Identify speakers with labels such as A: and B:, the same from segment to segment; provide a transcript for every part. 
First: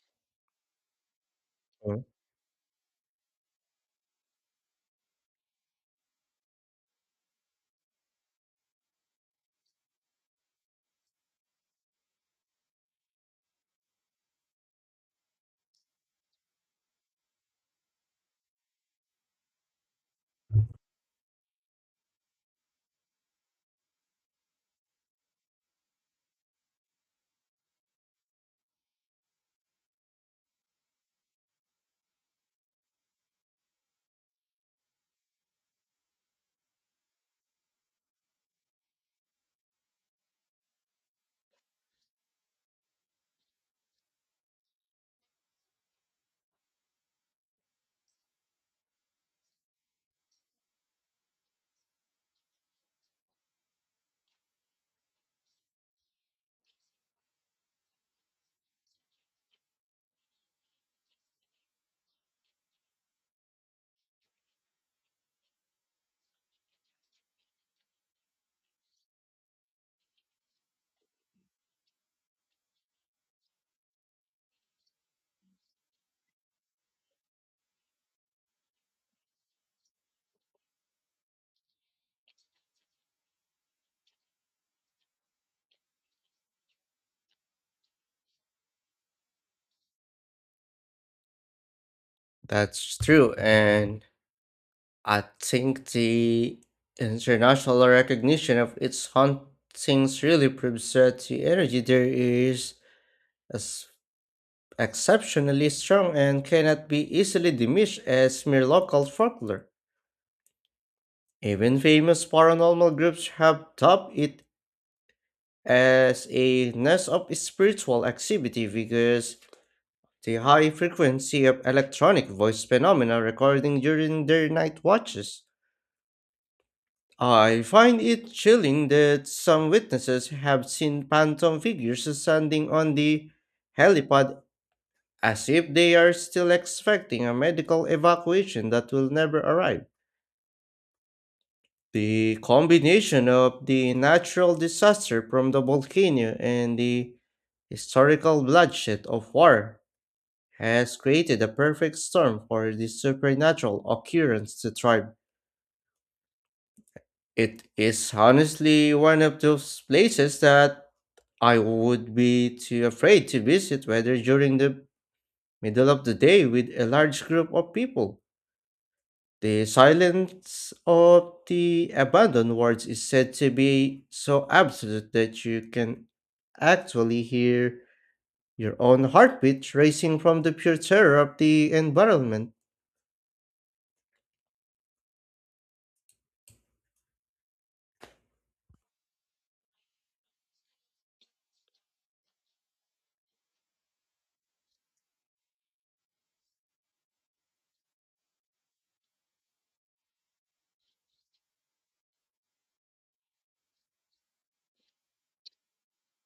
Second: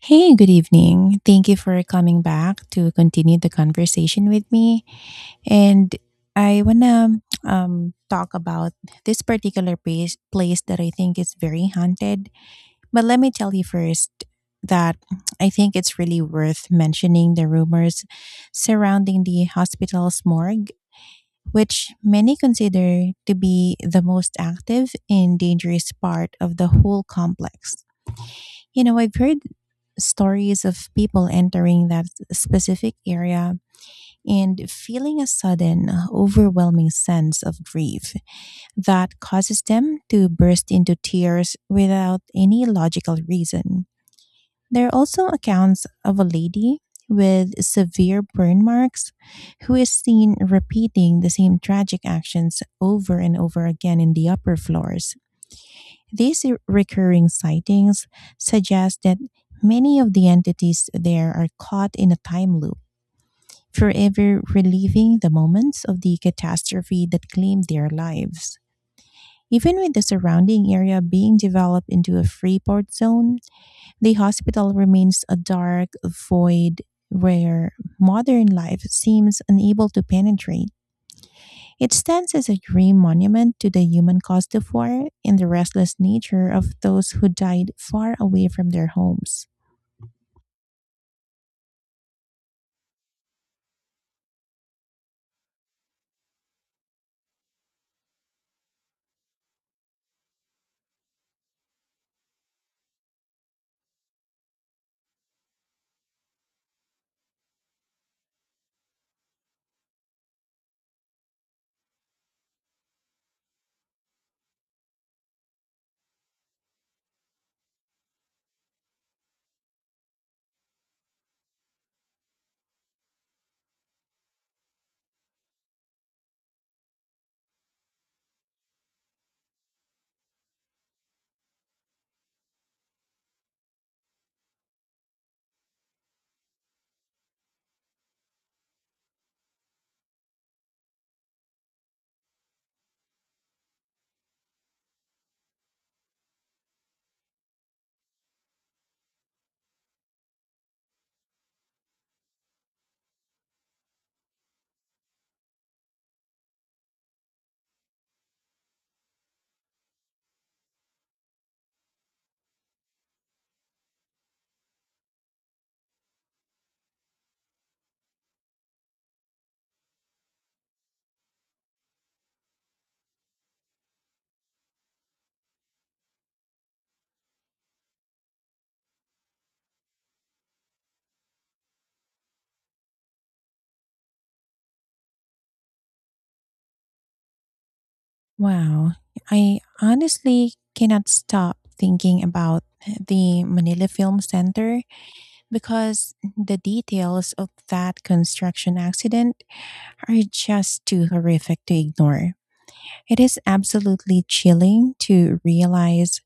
A: Hey, good evening. Thank you for
B: Mm.
A: coming back to continue the conversation with me. And I want to talk about this particular place that I think is very haunted. But let me tell you first that I think it's really worth mentioning the rumors surrounding the hospital's morgue, which many consider to be the most active and dangerous part of the whole complex. You know, I've heard stories of people entering that specific area and feeling a sudden, overwhelming sense of grief that causes them to burst into tears without any logical reason. There are also accounts of a lady with severe burn marks who is seen repeating the same tragic actions over and over again in the upper floors. Recurring sightings suggest that many of the entities there are caught in a time loop, forever reliving the moments of the catastrophe that claimed their lives. Even with the surrounding area being developed into a free port zone, the hospital remains a dark void where modern life seems unable to penetrate. It stands as a grim monument to the human cost of war and the restless nature of those who died far away from their homes.
B: That's true, and I think the international recognition of its hauntings really proves that the energy there is as exceptionally strong and cannot be easily diminished as mere local folklore. Even famous paranormal groups have dubbed it as a nest of spiritual activity because the high frequency of electronic voice phenomena recording during their night watches. I find it chilling that some witnesses have seen phantom figures standing on the helipad as if they are still expecting a medical evacuation that will never arrive. The combination of the natural disaster from the volcano and the historical bloodshed of war has created a perfect storm for this supernatural occurrence to thrive. It is honestly one of those places that I would be too afraid to visit whether during the middle of the day with a large group of people. The silence of the abandoned wards is said to be so absolute that you can actually hear your own heartbeat racing from the pure terror of the environment.
A: Wow. I honestly cannot stop thinking about the Manila Film Center because the details of that construction accident are just too horrific to ignore. It is absolutely chilling to realize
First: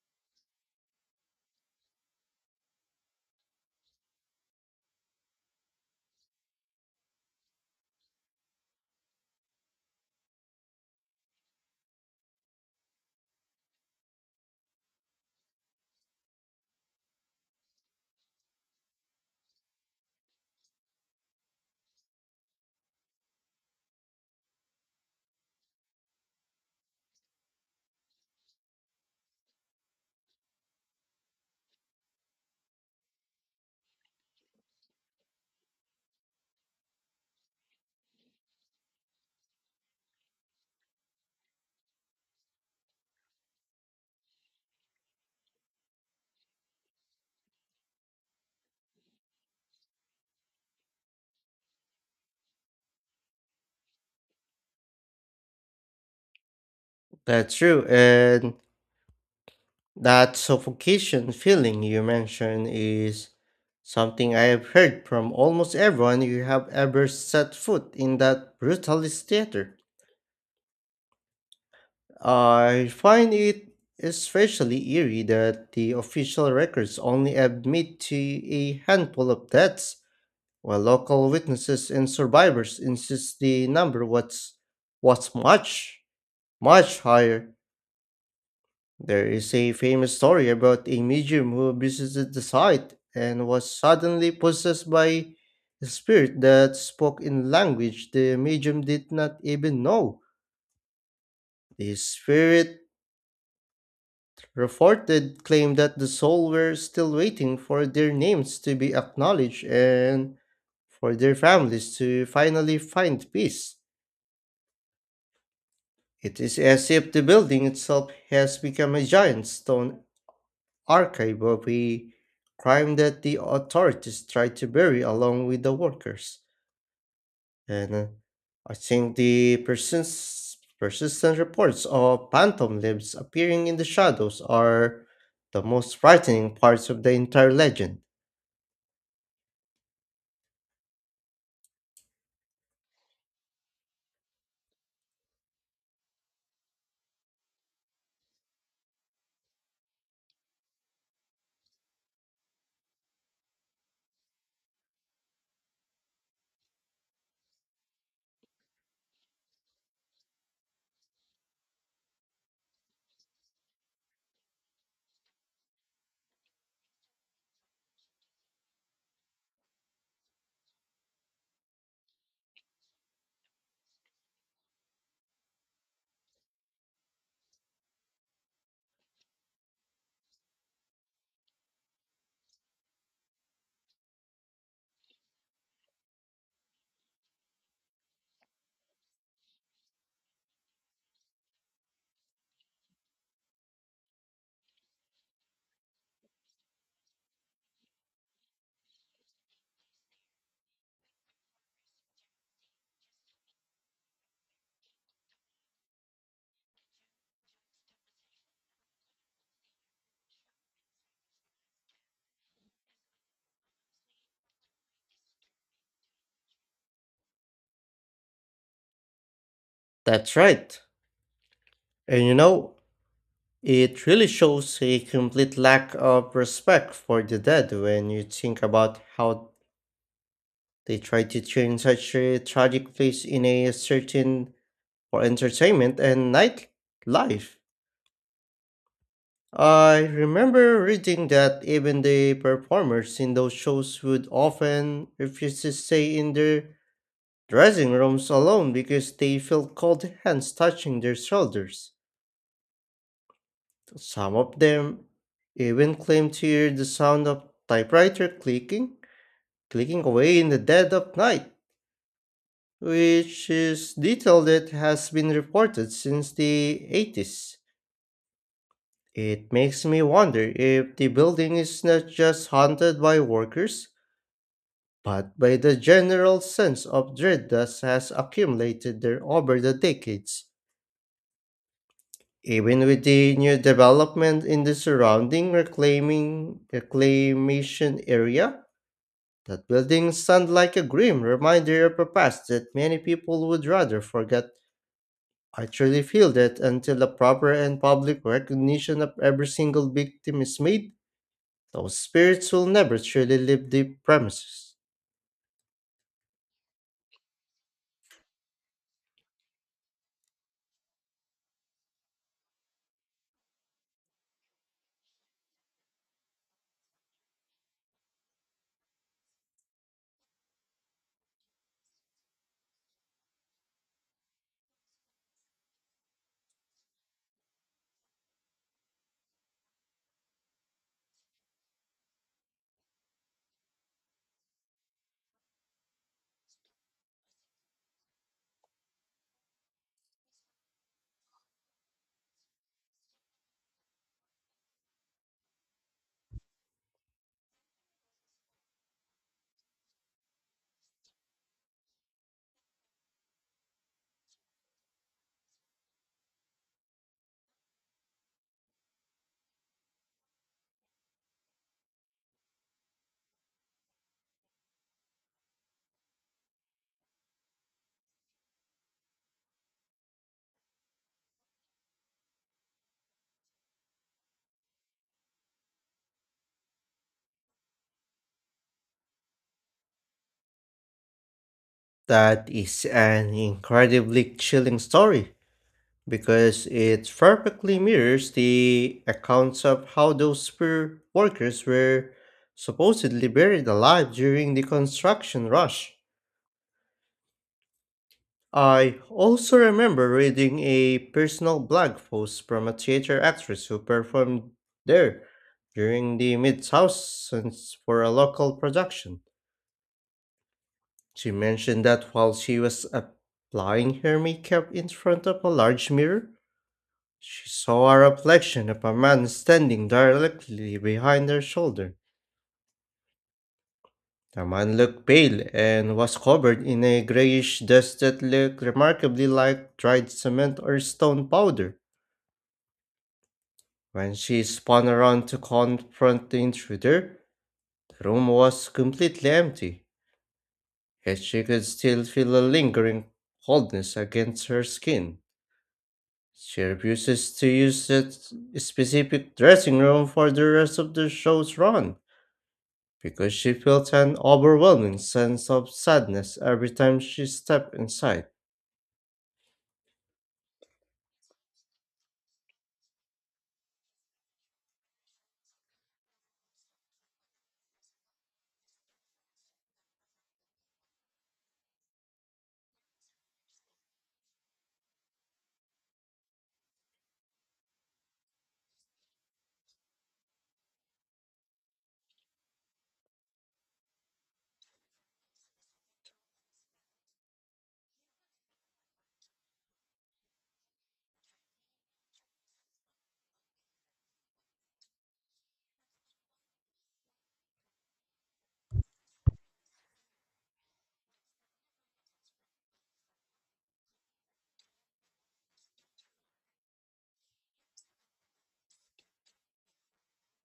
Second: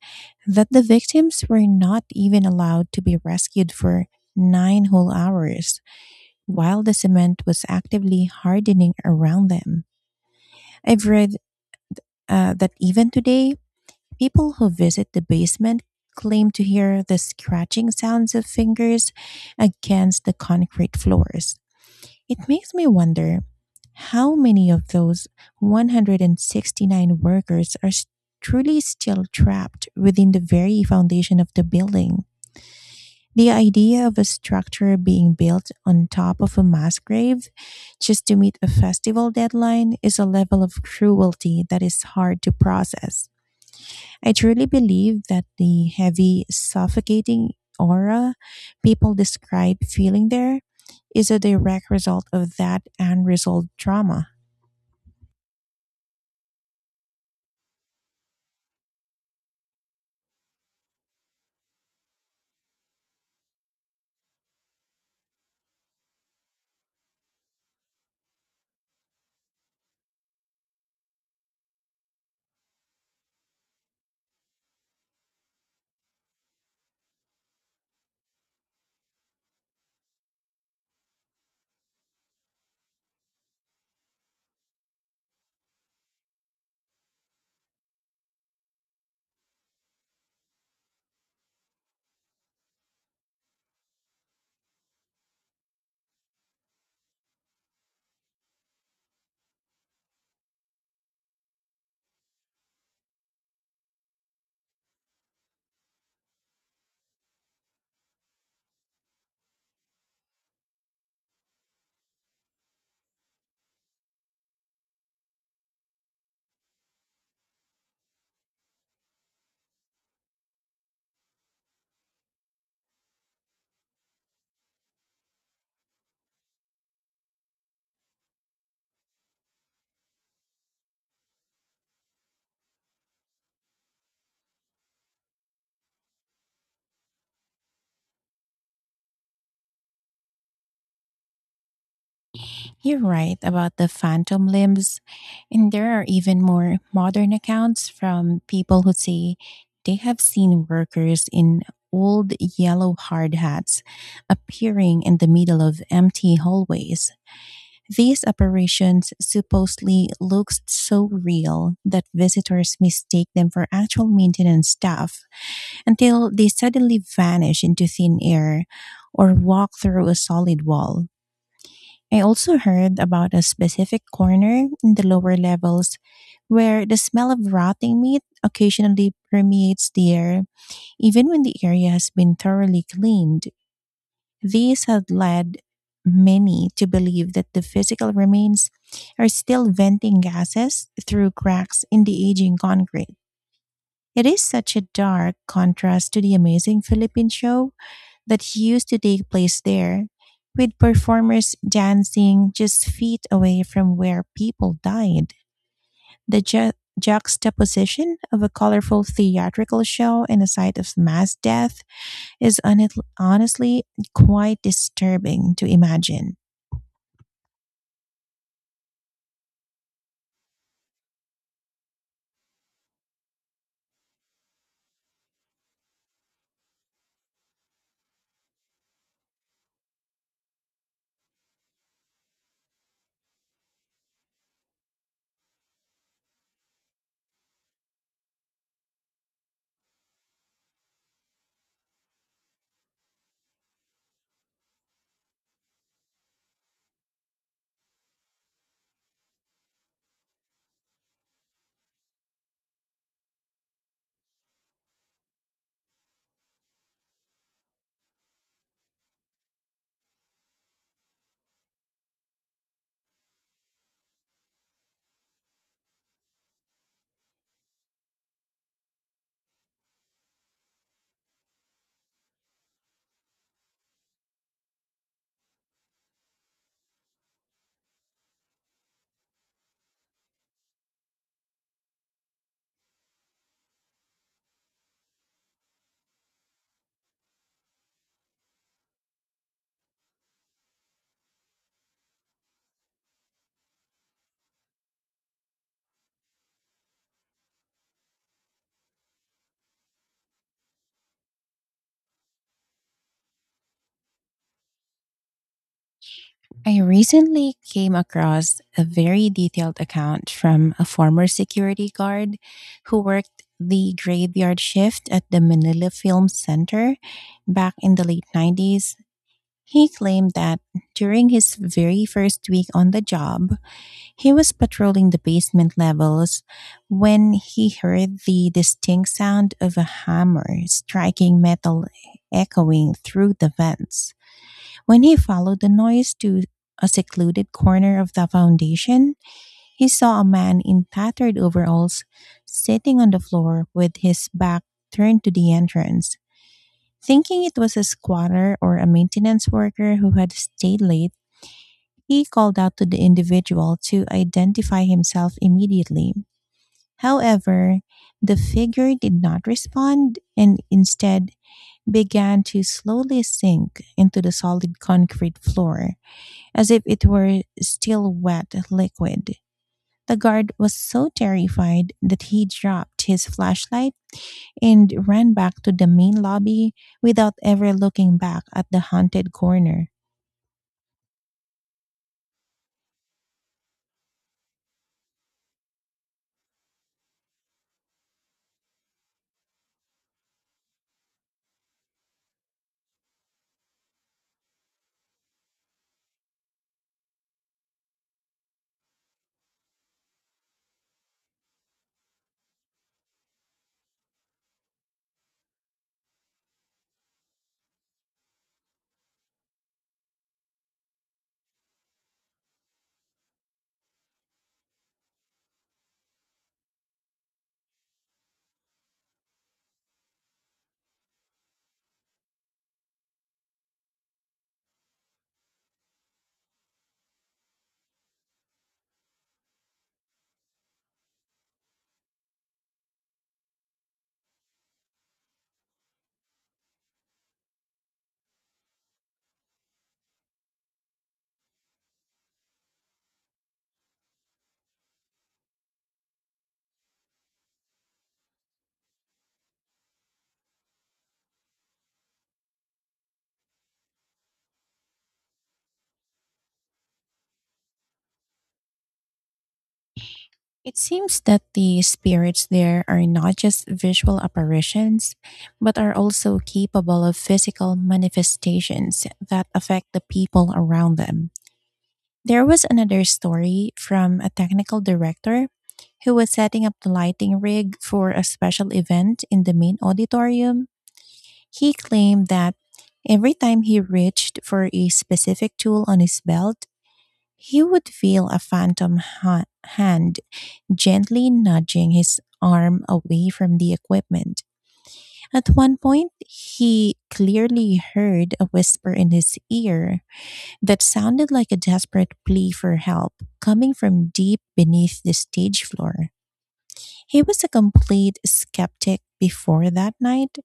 A: that the victims were not even allowed to be rescued for 9 whole hours while the cement was actively hardening around them. I've read that even today, people who visit the basement claim to hear the scratching sounds of fingers against the concrete floors. It makes me wonder how many of those 169 workers truly still trapped within the very foundation of the building. The idea of a structure being built on top of a mass grave just to meet a festival deadline is a level of cruelty that is hard to process. I truly believe that the heavy, suffocating aura people describe feeling there is a direct result of that unresolved trauma.
B: That's true, and that suffocation feeling you mentioned is something I have heard from almost everyone who have ever set foot in that brutalist theater. I find it especially eerie that the official records only admit to a handful of deaths, while local witnesses and survivors insist the number was much, much higher. There is a famous story about a medium who visited the site and was suddenly possessed by a spirit that spoke in language the medium did not even know. The spirit reported claimed that the souls were still waiting for their names to be acknowledged and for their families to finally find peace. It is as if the building itself has become a giant stone archive of a crime that the authorities tried to bury along with the workers. And I think the persistent reports of phantom limbs appearing in the shadows are the most frightening parts of the entire legend.
A: You're right about the phantom limbs, and there are even more modern accounts from people who say they have seen workers in old yellow hard hats appearing in the middle of empty hallways. These operations supposedly looked so real that visitors mistake them for actual maintenance staff until they suddenly vanish into thin air or walk through a solid wall. I also heard about a specific corner in the lower levels where the smell of rotting meat occasionally permeates the air, even when the area has been thoroughly cleaned. These had led many to believe that the physical remains are still venting gases through cracks in the aging concrete. It is such a dark contrast to the amazing Philippine show that used to take place there, with performers dancing just feet away from where people died. The juxtaposition of a colorful theatrical show and a site of mass death is honestly quite disturbing to imagine.
B: That's right. And you know, it really shows a complete lack of respect for the dead when you think about how they tried to turn such a tragic place in a certain for entertainment and nightlife. I remember reading that even the performers in those shows would often refuse to stay in their dressing rooms alone because they felt cold hands touching their shoulders. Some of them even claimed to hear the sound of typewriter clicking, clicking away in the dead of night, which is detail that has been reported since the 80s. It makes me wonder if the building is not just haunted by workers, but by the general sense of dread that has accumulated there over the decades. Even with the new development in the surrounding reclaiming reclamation area, that building sounds like a grim reminder of a past that many people would rather forget. I truly feel that until the proper and public recognition of every single victim is made, those spirits will never truly leave the premises.
A: I recently came across a very detailed account from a former security guard who worked the graveyard shift at the Manila Film Center back in the late '90s. He claimed that during his very first week on the job, he was patrolling the basement levels when he heard the distinct sound of a hammer striking metal echoing through the vents. When he followed the noise to a secluded corner of the foundation, he saw a man in tattered overalls sitting on the floor with his back turned to the entrance. Thinking it was a squatter or a maintenance worker who had stayed late, he called out to the individual to identify himself immediately. However, the figure did not respond and instead began to slowly sink into the solid concrete floor as if it were still wet liquid. The guard was so terrified that he dropped his flashlight and ran back to the main lobby without ever looking back at the haunted corner.
B: That is an incredibly chilling story because it perfectly mirrors the accounts of how those spirit workers were supposedly buried alive during the construction rush. I also remember reading a personal blog post from a theater actress who performed there during the mid thousands for a local production. She mentioned that while she was applying her makeup in front of a large mirror, she saw a reflection of a man standing directly behind her shoulder. The man looked pale and was covered in a grayish dust that looked remarkably like dried cement or stone powder. When she spun around to confront the intruder, the room was completely empty, yet she could still feel a lingering coldness against her skin. She refuses to use that specific dressing room for the rest of the show's run because she felt an overwhelming sense of sadness every time she stepped inside.
A: It seems that the spirits there are not just visual apparitions, but are also capable of physical manifestations that affect the people around them. There was another story from a technical director who was setting up the lighting rig for a special event in the main auditorium. He claimed that every time he reached for a specific tool on his belt, he would feel a phantom hand gently nudging his arm away from the equipment. At one point, he clearly heard a whisper in his ear that sounded like a desperate plea for help coming from deep beneath the stage floor. He was a complete skeptic before that night,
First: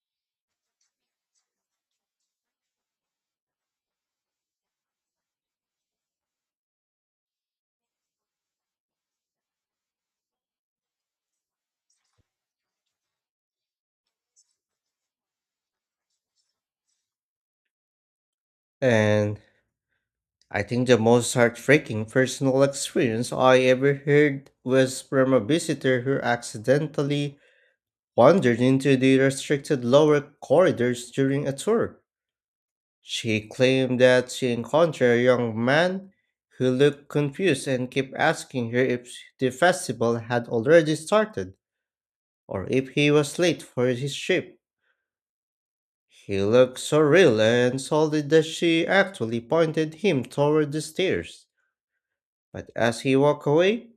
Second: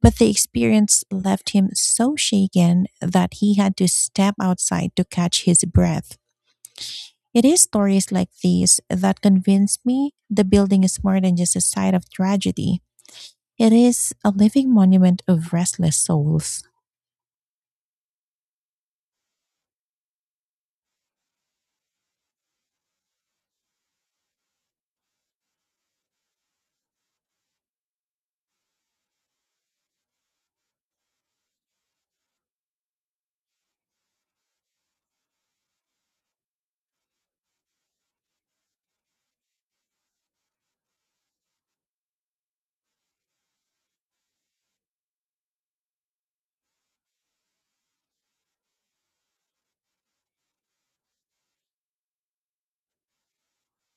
A: but the experience left him so shaken that he had to step outside to catch his breath. It is stories like these that convince me the building is more than just a site of tragedy. It is a living monument of restless souls.
B: And I think the most heartbreaking personal experience I ever heard was from a visitor who accidentally wandered into the restricted lower corridors during a tour. She claimed that she encountered a young man who looked confused and kept asking her if the festival had already started or if he was late for his trip. He looked so real and solid that she actually pointed him toward the stairs. But as he walked away,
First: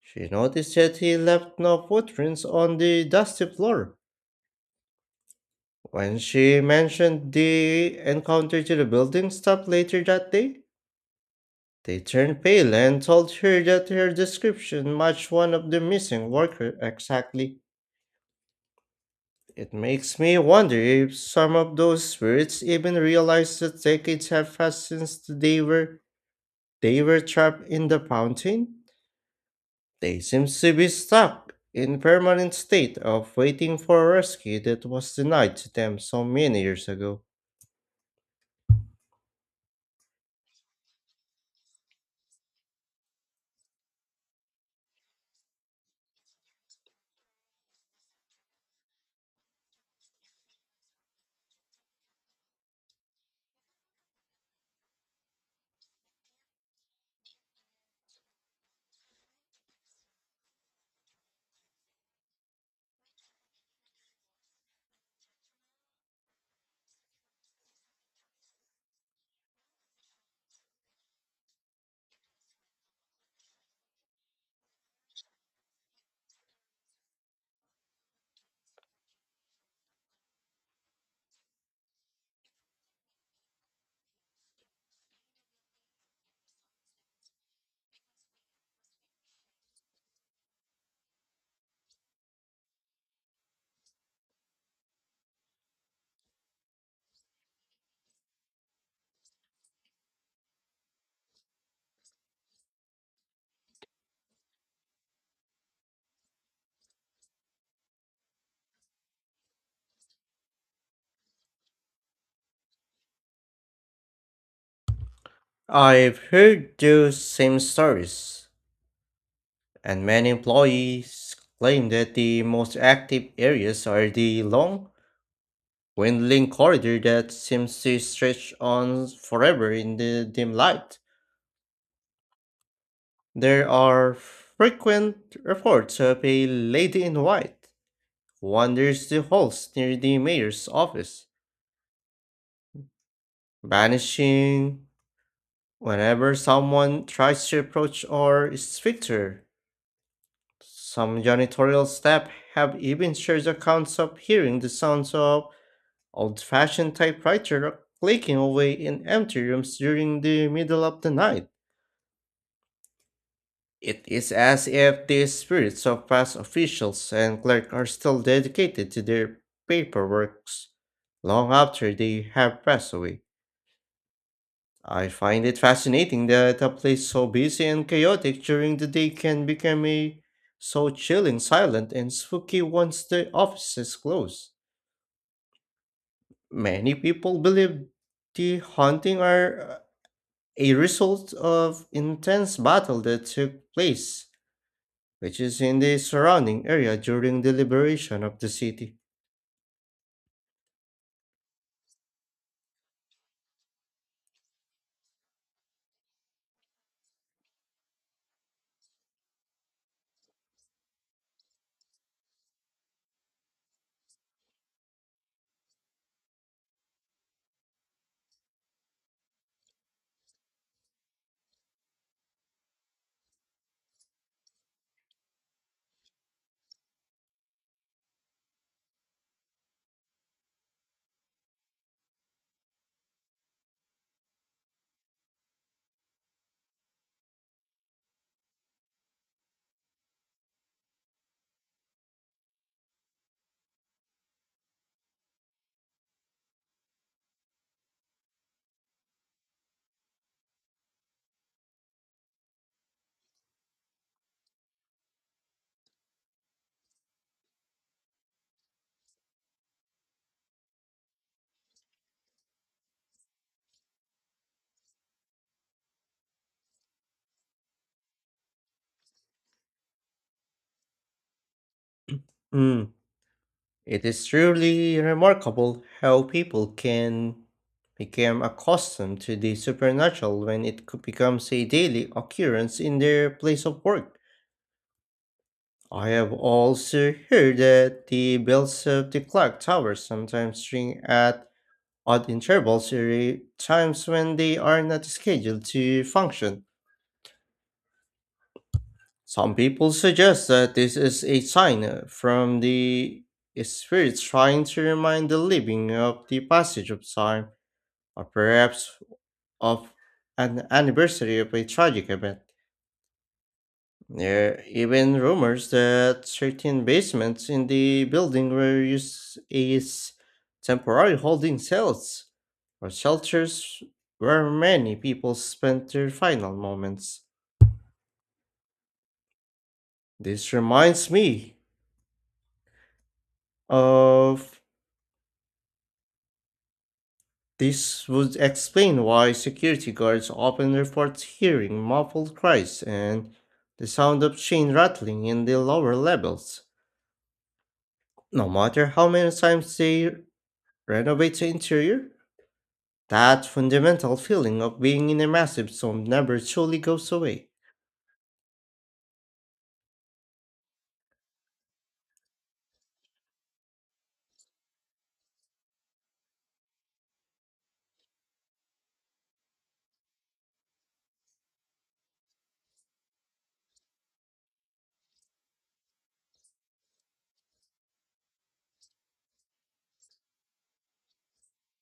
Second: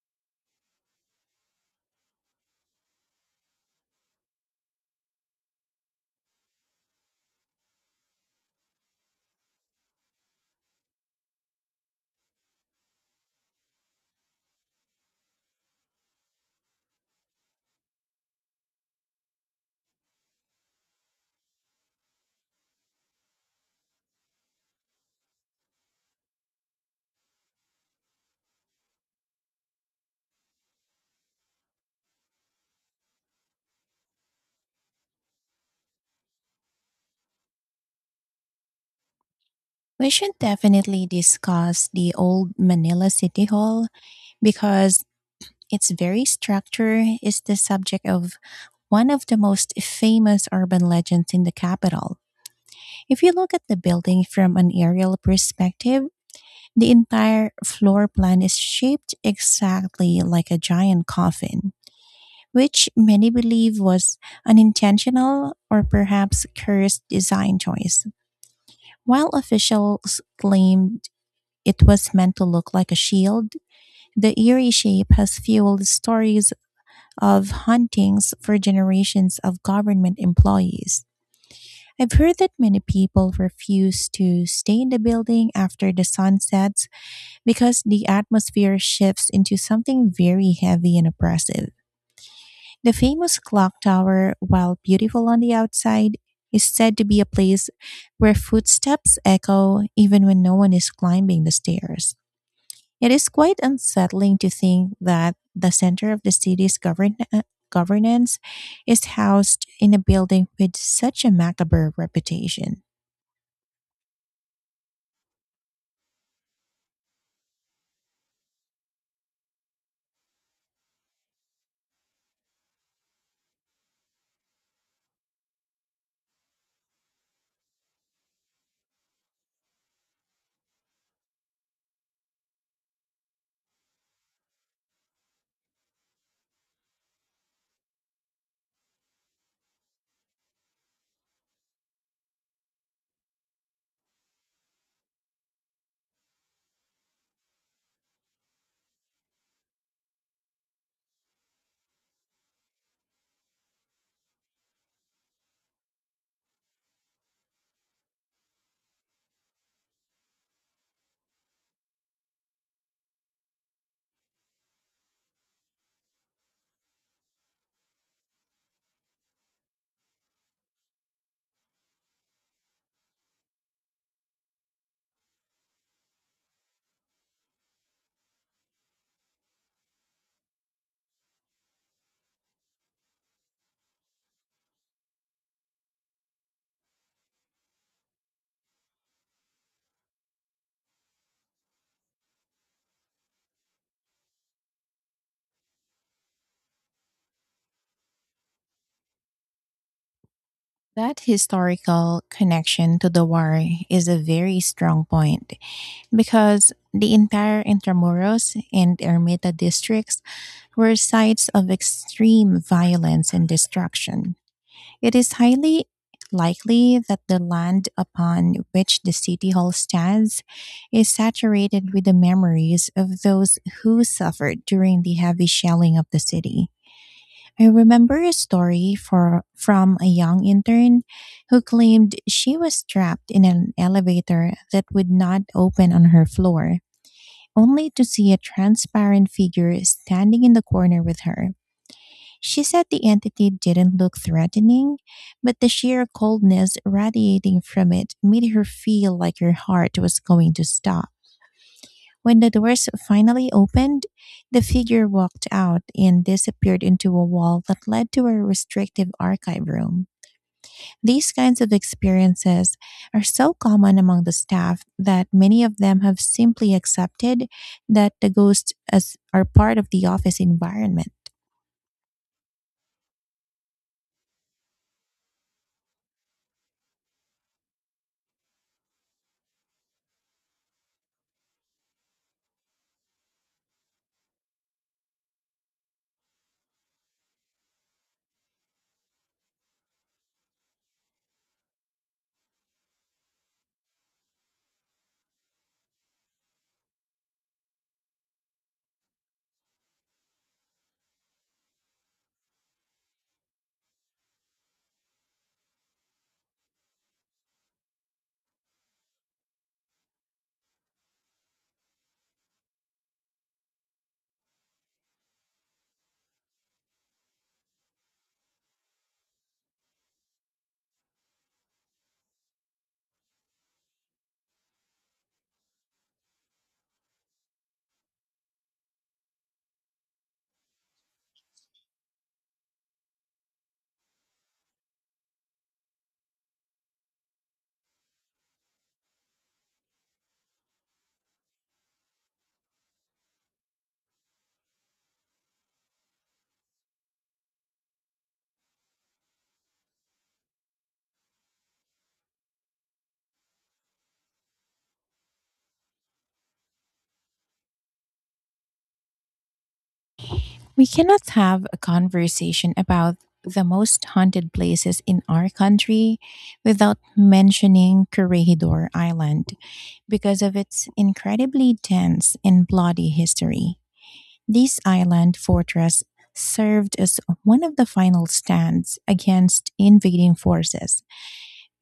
B: she noticed that he left no footprints on the dusty floor. When she mentioned the encounter to the building staff later that day, they turned pale and told her that her description matched one of the missing workers exactly. It makes me wonder if some of those spirits even realized that decades have passed since they were trapped in the fountain. They seem to be stuck in permanent state of waiting for a rescue that was denied to them so many years ago.
A: We should definitely discuss the old Manila City Hall because its very structure is the subject of one of the most famous urban legends in the capital. If you look at the building from an aerial perspective, the entire floor plan is shaped exactly like a giant coffin, which many believe was an intentional or perhaps cursed design choice. While officials claimed it was meant to look like a shield, the eerie shape has fueled stories of hauntings for generations of government employees. I've heard that many people refuse to stay in the building after the sun sets because the atmosphere shifts into something very heavy and oppressive. The famous clock tower, while beautiful on the outside, is said to be a place where footsteps echo even when no one is climbing the stairs. It is quite unsettling to think that the center of the city's governance is housed in a building with such a macabre reputation.
B: I've heard those same stories, and many employees claim that the most active areas are the long, winding corridor that seems to stretch on forever in the dim light. There are frequent reports of a lady in white who wanders the halls near the mayor's office, vanishing whenever someone tries to approach or speak to her. Some janitorial staff have even shared accounts of hearing the sounds of old fashioned typewriter are clicking away in empty rooms during the middle of the night. It is as if the spirits of past officials and clerk are still dedicated to their paperworks long after they have passed away. I find it fascinating that a place so busy and chaotic during the day can become a so chilling, silent, and spooky once the offices close. Many people believe the haunting are a result of intense battle that took place, which is in the surrounding area during the liberation of the city.
A: That historical connection to the war is a very strong point because the entire Intramuros and Ermita districts were sites of extreme violence and destruction. It is highly likely that the land upon which the city hall stands is saturated with the memories of those who suffered during the heavy shelling of the city. I remember a story from a young intern who claimed she was trapped in an elevator that would not open on her floor, only to see a transparent figure standing in the corner with her. She said the entity didn't look threatening, but the sheer coldness radiating from it made her feel like her heart was going to stop. When the doors finally opened, the figure walked out and disappeared into a wall that led to a restrictive archive room. These kinds of experiences are so common among the staff that many of them have simply accepted that the ghosts as are part of the office environment.
B: Mm. It is truly remarkable how people can become accustomed to the supernatural when it becomes a daily occurrence in their place of work. I have also heard that the bells of the clock towers sometimes ring at odd intervals or at times when they are not scheduled to function. Some people suggest that this is a sign from the spirits trying to remind the living of the passage of time, or perhaps of an anniversary of a tragic event. There are even rumors that certain basements in the building were used as temporary holding cells or shelters where many people spent their final moments. This reminds me of This would explain why security guards often report hearing muffled cries and the sound of chain rattling in the lower levels. No matter how many times they renovate the interior, that fundamental feeling of being in a massive zone never truly goes away.
A: We cannot have a conversation about the most haunted places in our country without mentioning Corregidor Island, because of its incredibly dense and bloody history. This island fortress served as one of the final stands against invading forces,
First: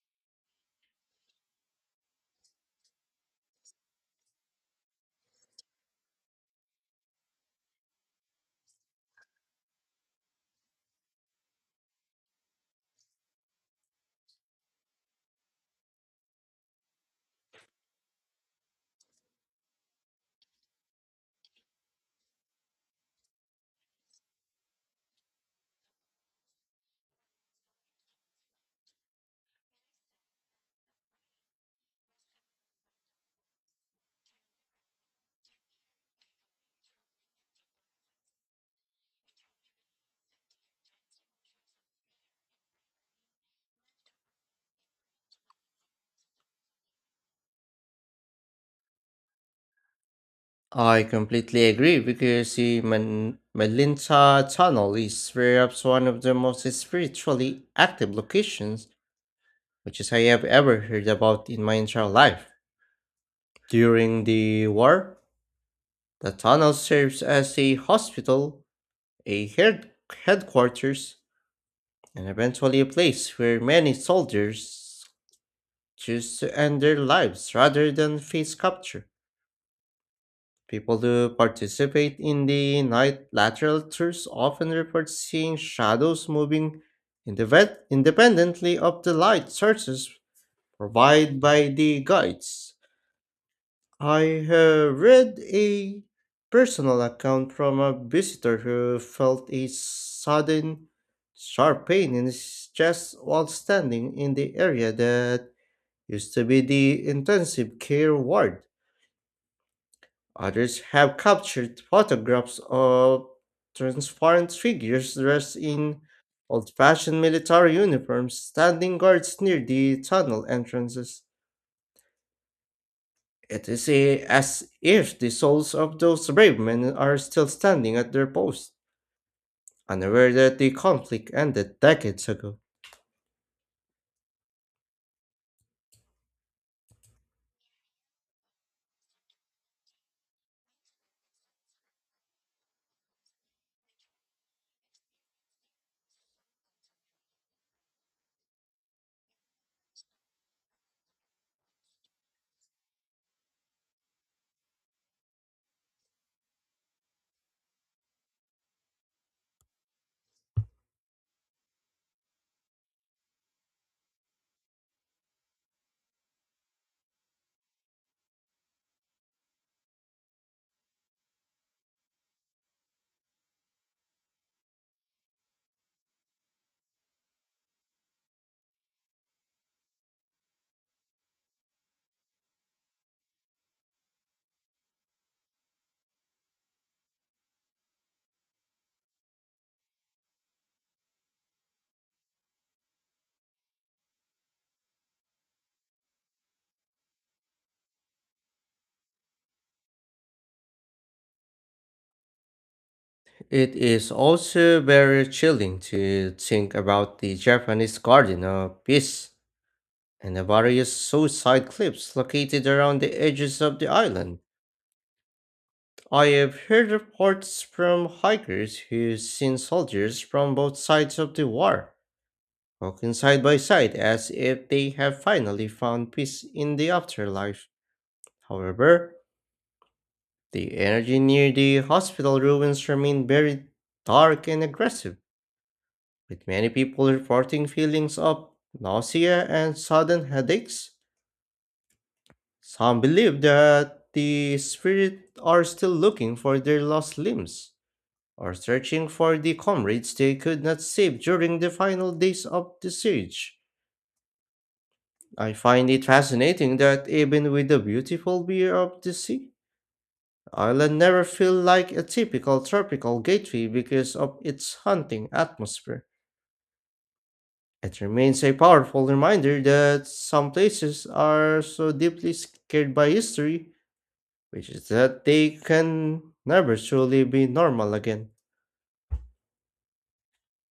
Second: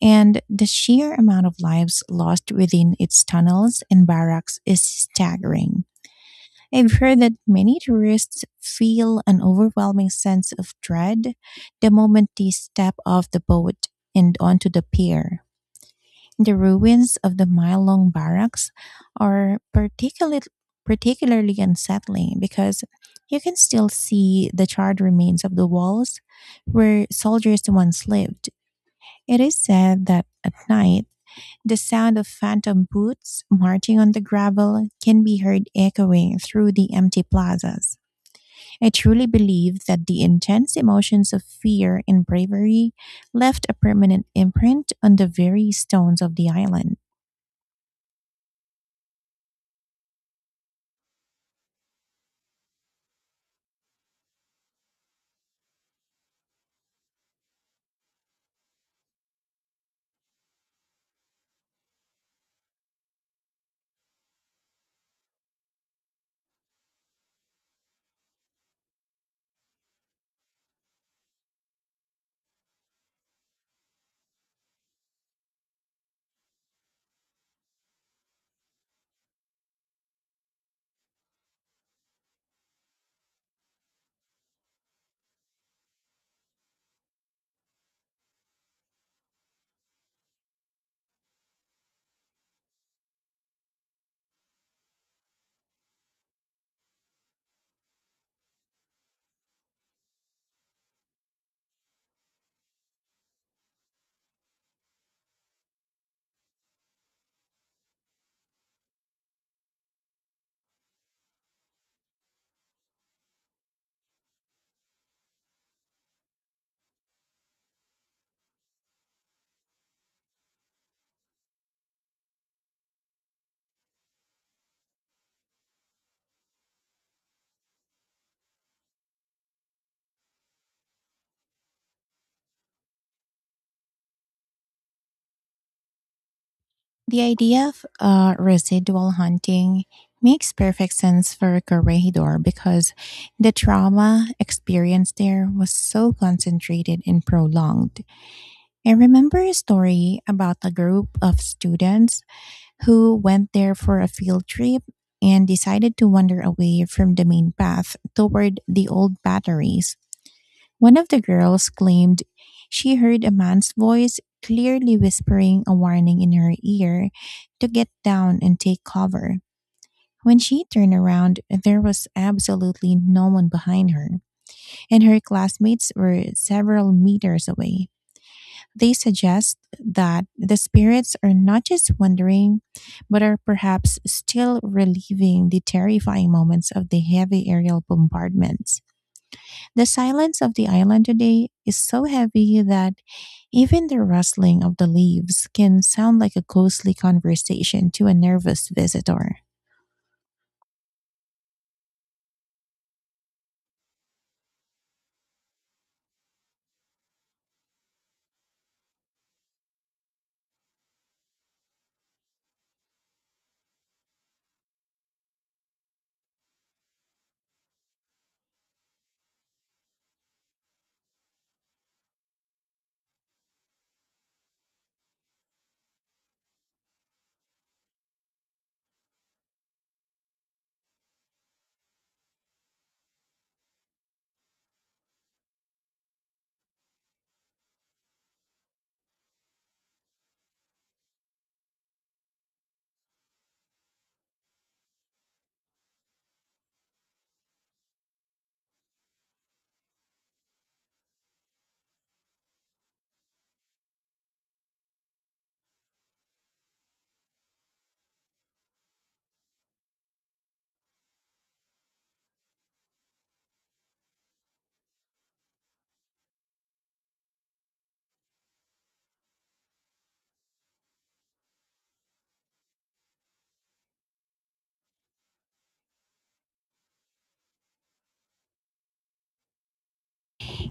A: and the sheer amount of lives lost within its tunnels and barracks is staggering. I've heard that many tourists feel an overwhelming sense of dread the moment they step off the boat and onto the pier. The ruins of the mile long barracks are particularly unsettling because you can still see the charred remains of the walls where soldiers once lived. It is said that at night, the sound of phantom boots marching on the gravel can be heard echoing through the empty plazas. I truly believe that the intense emotions of fear and bravery left a permanent imprint on the very stones of the island.
B: I completely agree because the Melinta Tunnel is perhaps one of the most spiritually active locations which I have ever heard about in my entire life. During the war, the tunnel serves as a hospital, a headquarters, and eventually a place where many soldiers choose to end their lives rather than face capture. People who participate in the night lateral tours often report seeing shadows moving independently of the light sources provided by the guides. I have read a personal account from a visitor who felt a sudden, sharp pain in his chest while standing in the area that used to be the intensive care ward. Others have captured photographs of transparent figures dressed in old fashioned military uniforms standing guards near the tunnel entrances. It is a, as if the souls of those brave men are still standing at their posts, unaware that the conflict ended decades ago.
A: The idea of residual hunting makes perfect sense for Corregidor because the trauma experienced there was so concentrated and prolonged. I remember a story about a group of students who went there for a field trip and decided to wander away from the main path toward the old batteries. One of the girls claimed she heard a man's voice clearly whispering a warning in her ear to get down and take cover. When she turned around, there was absolutely no one behind her, and her classmates were several meters away. They suggest that the spirits are not just wandering, but are perhaps still reliving the terrifying moments of the heavy aerial bombardments. The silence of the island today is so heavy that even the rustling of the leaves can sound like a ghostly conversation to a nervous visitor.
B: It is also very chilling to think about the Japanese Garden of Peace and the various suicide cliffs located around the edges of the island. I have heard reports from hikers who've seen soldiers from both sides of the war walking side by side as if they have finally found peace in the afterlife. However, the energy near the hospital ruins remained very dark and aggressive, with many people reporting feelings of nausea and sudden headaches. Some believe that the spirits are still looking for their lost limbs or searching for the comrades they could not save during the final days of the siege. I find it fascinating that even with the beautiful view of the sea, Ireland never feel like a typical tropical gateway because of its hunting atmosphere. It remains a powerful reminder that some places are so deeply scared by history, which is that they can never truly be normal again.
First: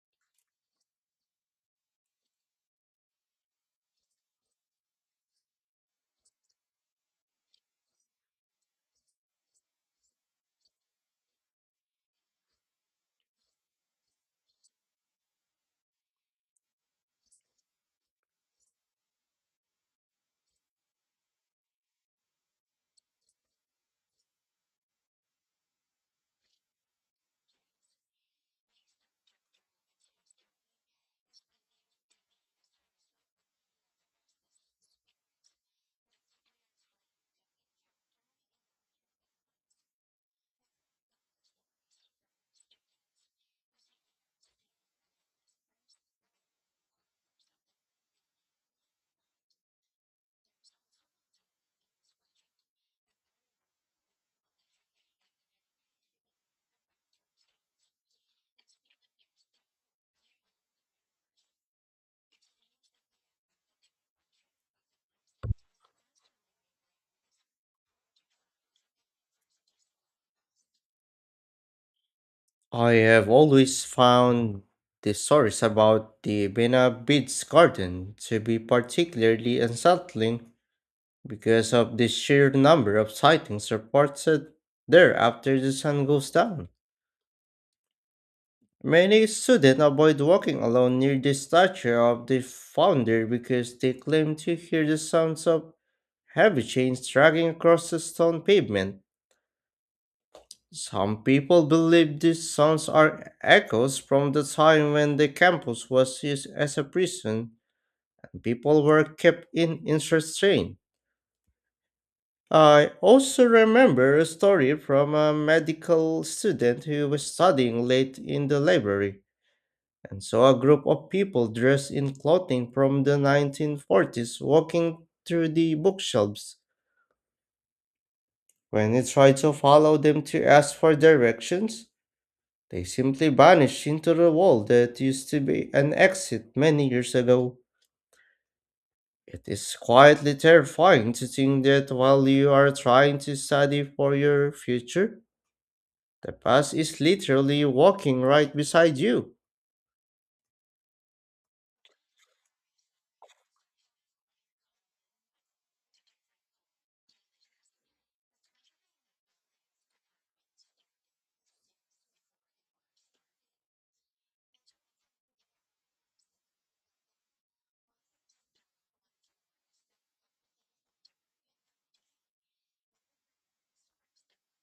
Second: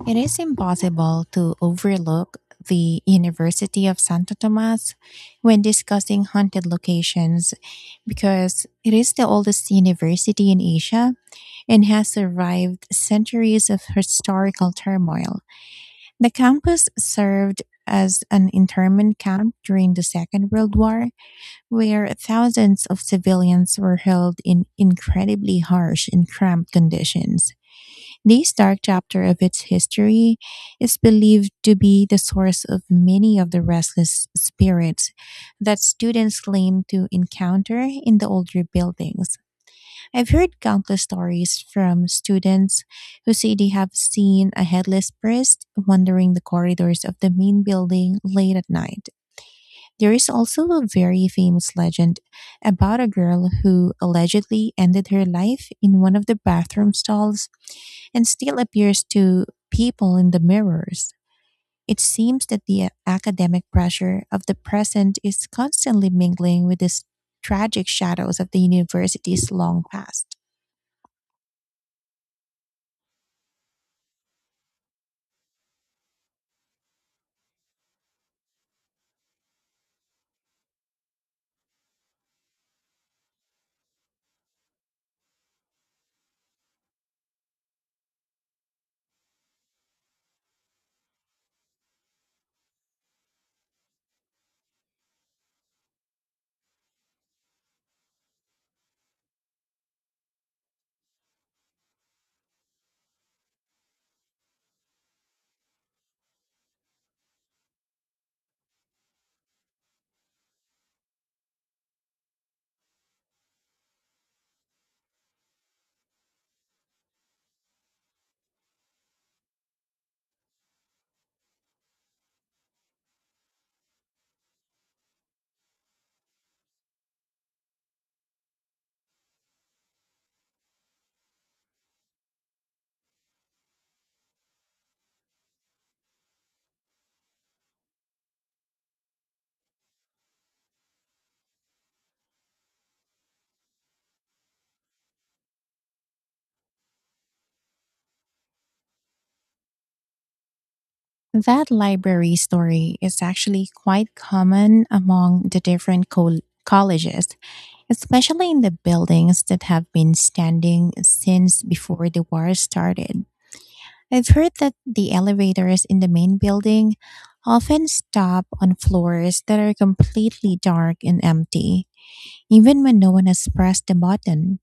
A: It is impossible to overlook the University of Santo Tomas when discussing haunted locations because it is the oldest university in Asia and has survived centuries of historical turmoil. The campus served as an internment camp during the Second World War, where thousands of civilians were held in incredibly harsh and cramped conditions. This dark chapter of its history is believed to be the source of many of the restless spirits that students claim to encounter in the older buildings. I've heard countless stories from students who say they have seen a headless priest wandering the corridors of the main building late at night. There is also a very famous legend about a girl who allegedly ended her life in one of the bathroom stalls and still appears to people in the mirrors. It seems that the academic pressure of the present is constantly mingling with these tragic shadows of the university's long past.
B: I have always found the stories about the Bena Beach Garden to be particularly unsettling because of the sheer number of sightings reported there after the sun goes down. Many students avoid walking alone near the statue of the founder because they claim to hear the sounds of heavy chains dragging across the stone pavement. Some people believe these sounds are echoes from the time when the campus was used as a prison, and people were kept in insane. I also remember a story from a medical student who was studying late in the library and saw a group of people dressed in clothing from the 1940s walking through the bookshelves. When he tried to follow them to ask for directions, they simply vanished into the wall that used to be an exit many years ago. It is quietly terrifying to think that while you are trying to study for your future, the past is literally walking right beside you.
A: That library story is actually quite common among the different colleges, especially in the buildings that have been standing since before the war started. I've heard that the elevators in the main building often stop on floors that are completely dark and empty, even when no one has pressed the button.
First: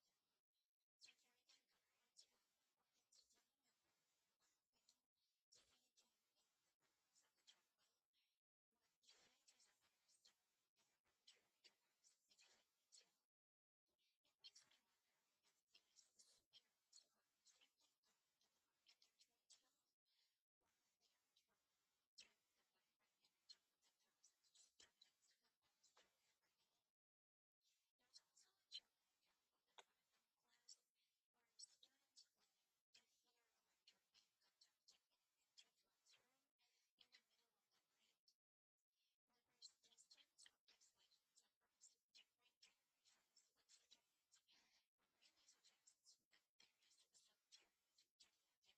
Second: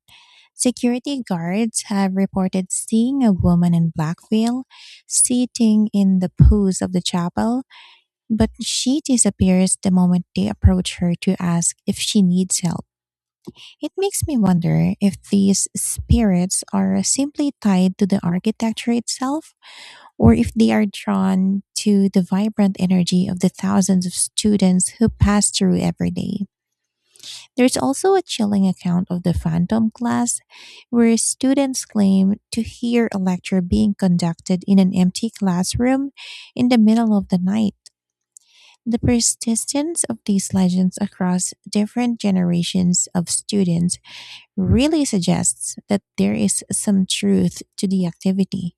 A: Security guards have reported seeing a woman in black veil sitting in the pews of the chapel, but she disappears the moment they approach her to ask if she needs help. It makes me wonder if these spirits are simply tied to the architecture itself, or if they are drawn to the vibrant energy of the thousands of students who pass through every day. There's also a chilling account of the phantom class, where students claim to hear a lecture being conducted in an empty classroom in the middle of the night. The persistence of these legends across different generations of students really suggests that there is some truth to the activity.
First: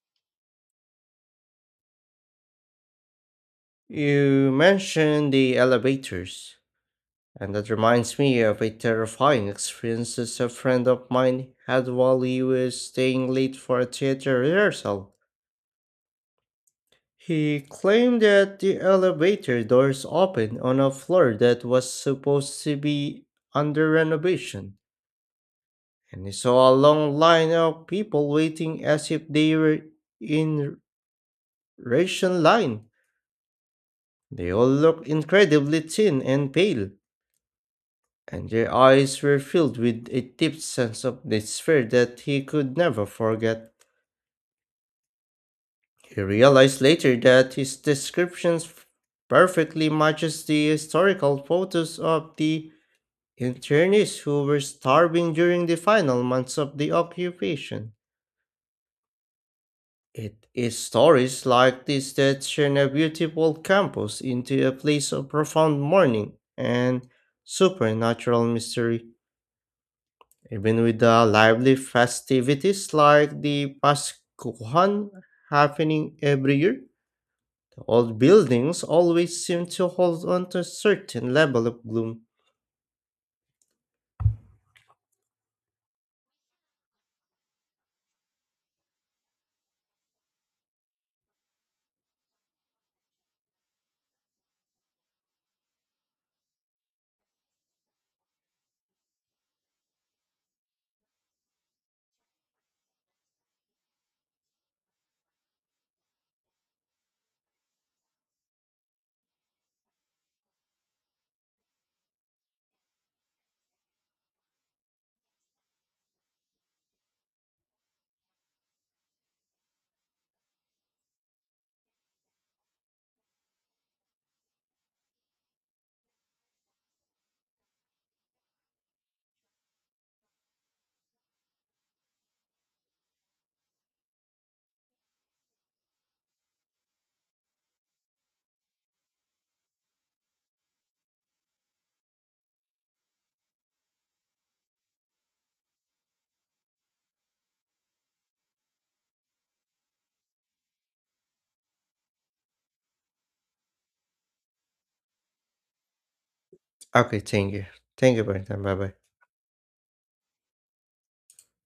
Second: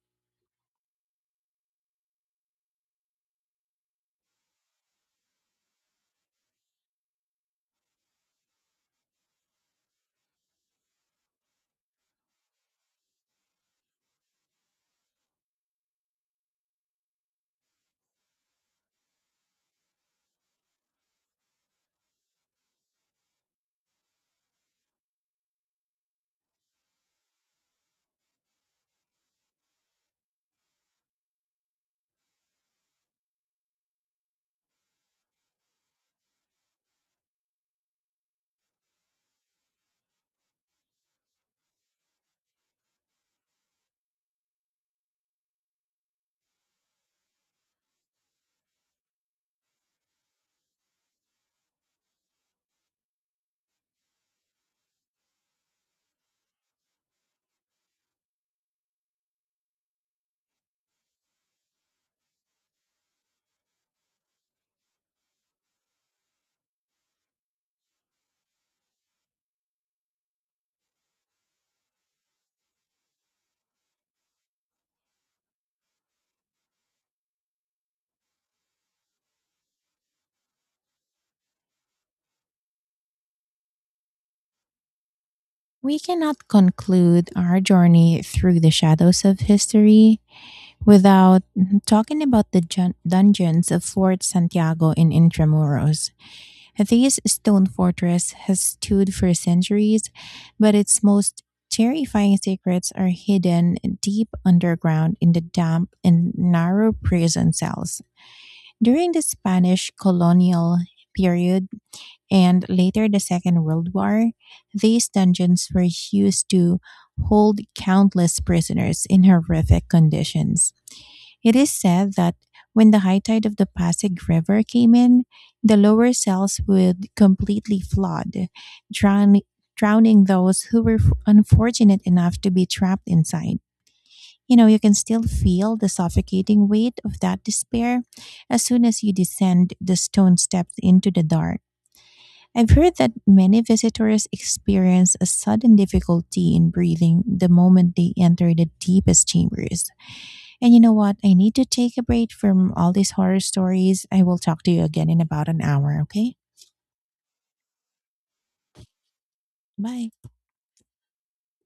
B: You mentioned the elevators, and that reminds me of a terrifying experience that a friend of mine had while he was staying late for a theater rehearsal. He claimed that the elevator doors opened on a floor that was supposed to be under renovation, and he saw a long line of people waiting as if they were in ration line. They all looked incredibly thin and pale, and their eyes were filled with a deep sense of despair that he could never forget. He realized later that his descriptions perfectly matches the historical photos of the internees who were starving during the final months of the occupation. It is stories like this that turn a beautiful campus into a place of profound mourning and supernatural mystery. Even with the lively festivities like the Pascuhan happening every year, the old buildings always seem to hold on to a certain level of gloom.
A: We cannot conclude our journey through the shadows of history without talking about the dungeons of Fort Santiago in Intramuros. This stone fortress has stood for centuries, but its most terrifying secrets are hidden deep underground in the damp and narrow prison cells. During the Spanish colonial period, and later the Second World War, these dungeons were used to hold countless prisoners in horrific conditions. It is said that when the high tide of the Pasig River came in, the lower cells would completely flood, drown, drowning those who were unfortunate enough to be trapped inside. You know, you can still feel the suffocating weight of that despair as soon as you descend the stone steps into the dark. I've heard that many visitors experience a sudden difficulty in breathing the moment they enter the deepest chambers. And you know what? I need to take a break from all these horror stories. I will talk to you again in about an hour, okay?
B: Okay, thank you. Thank you, Brendan. Bye bye.
A: Bye.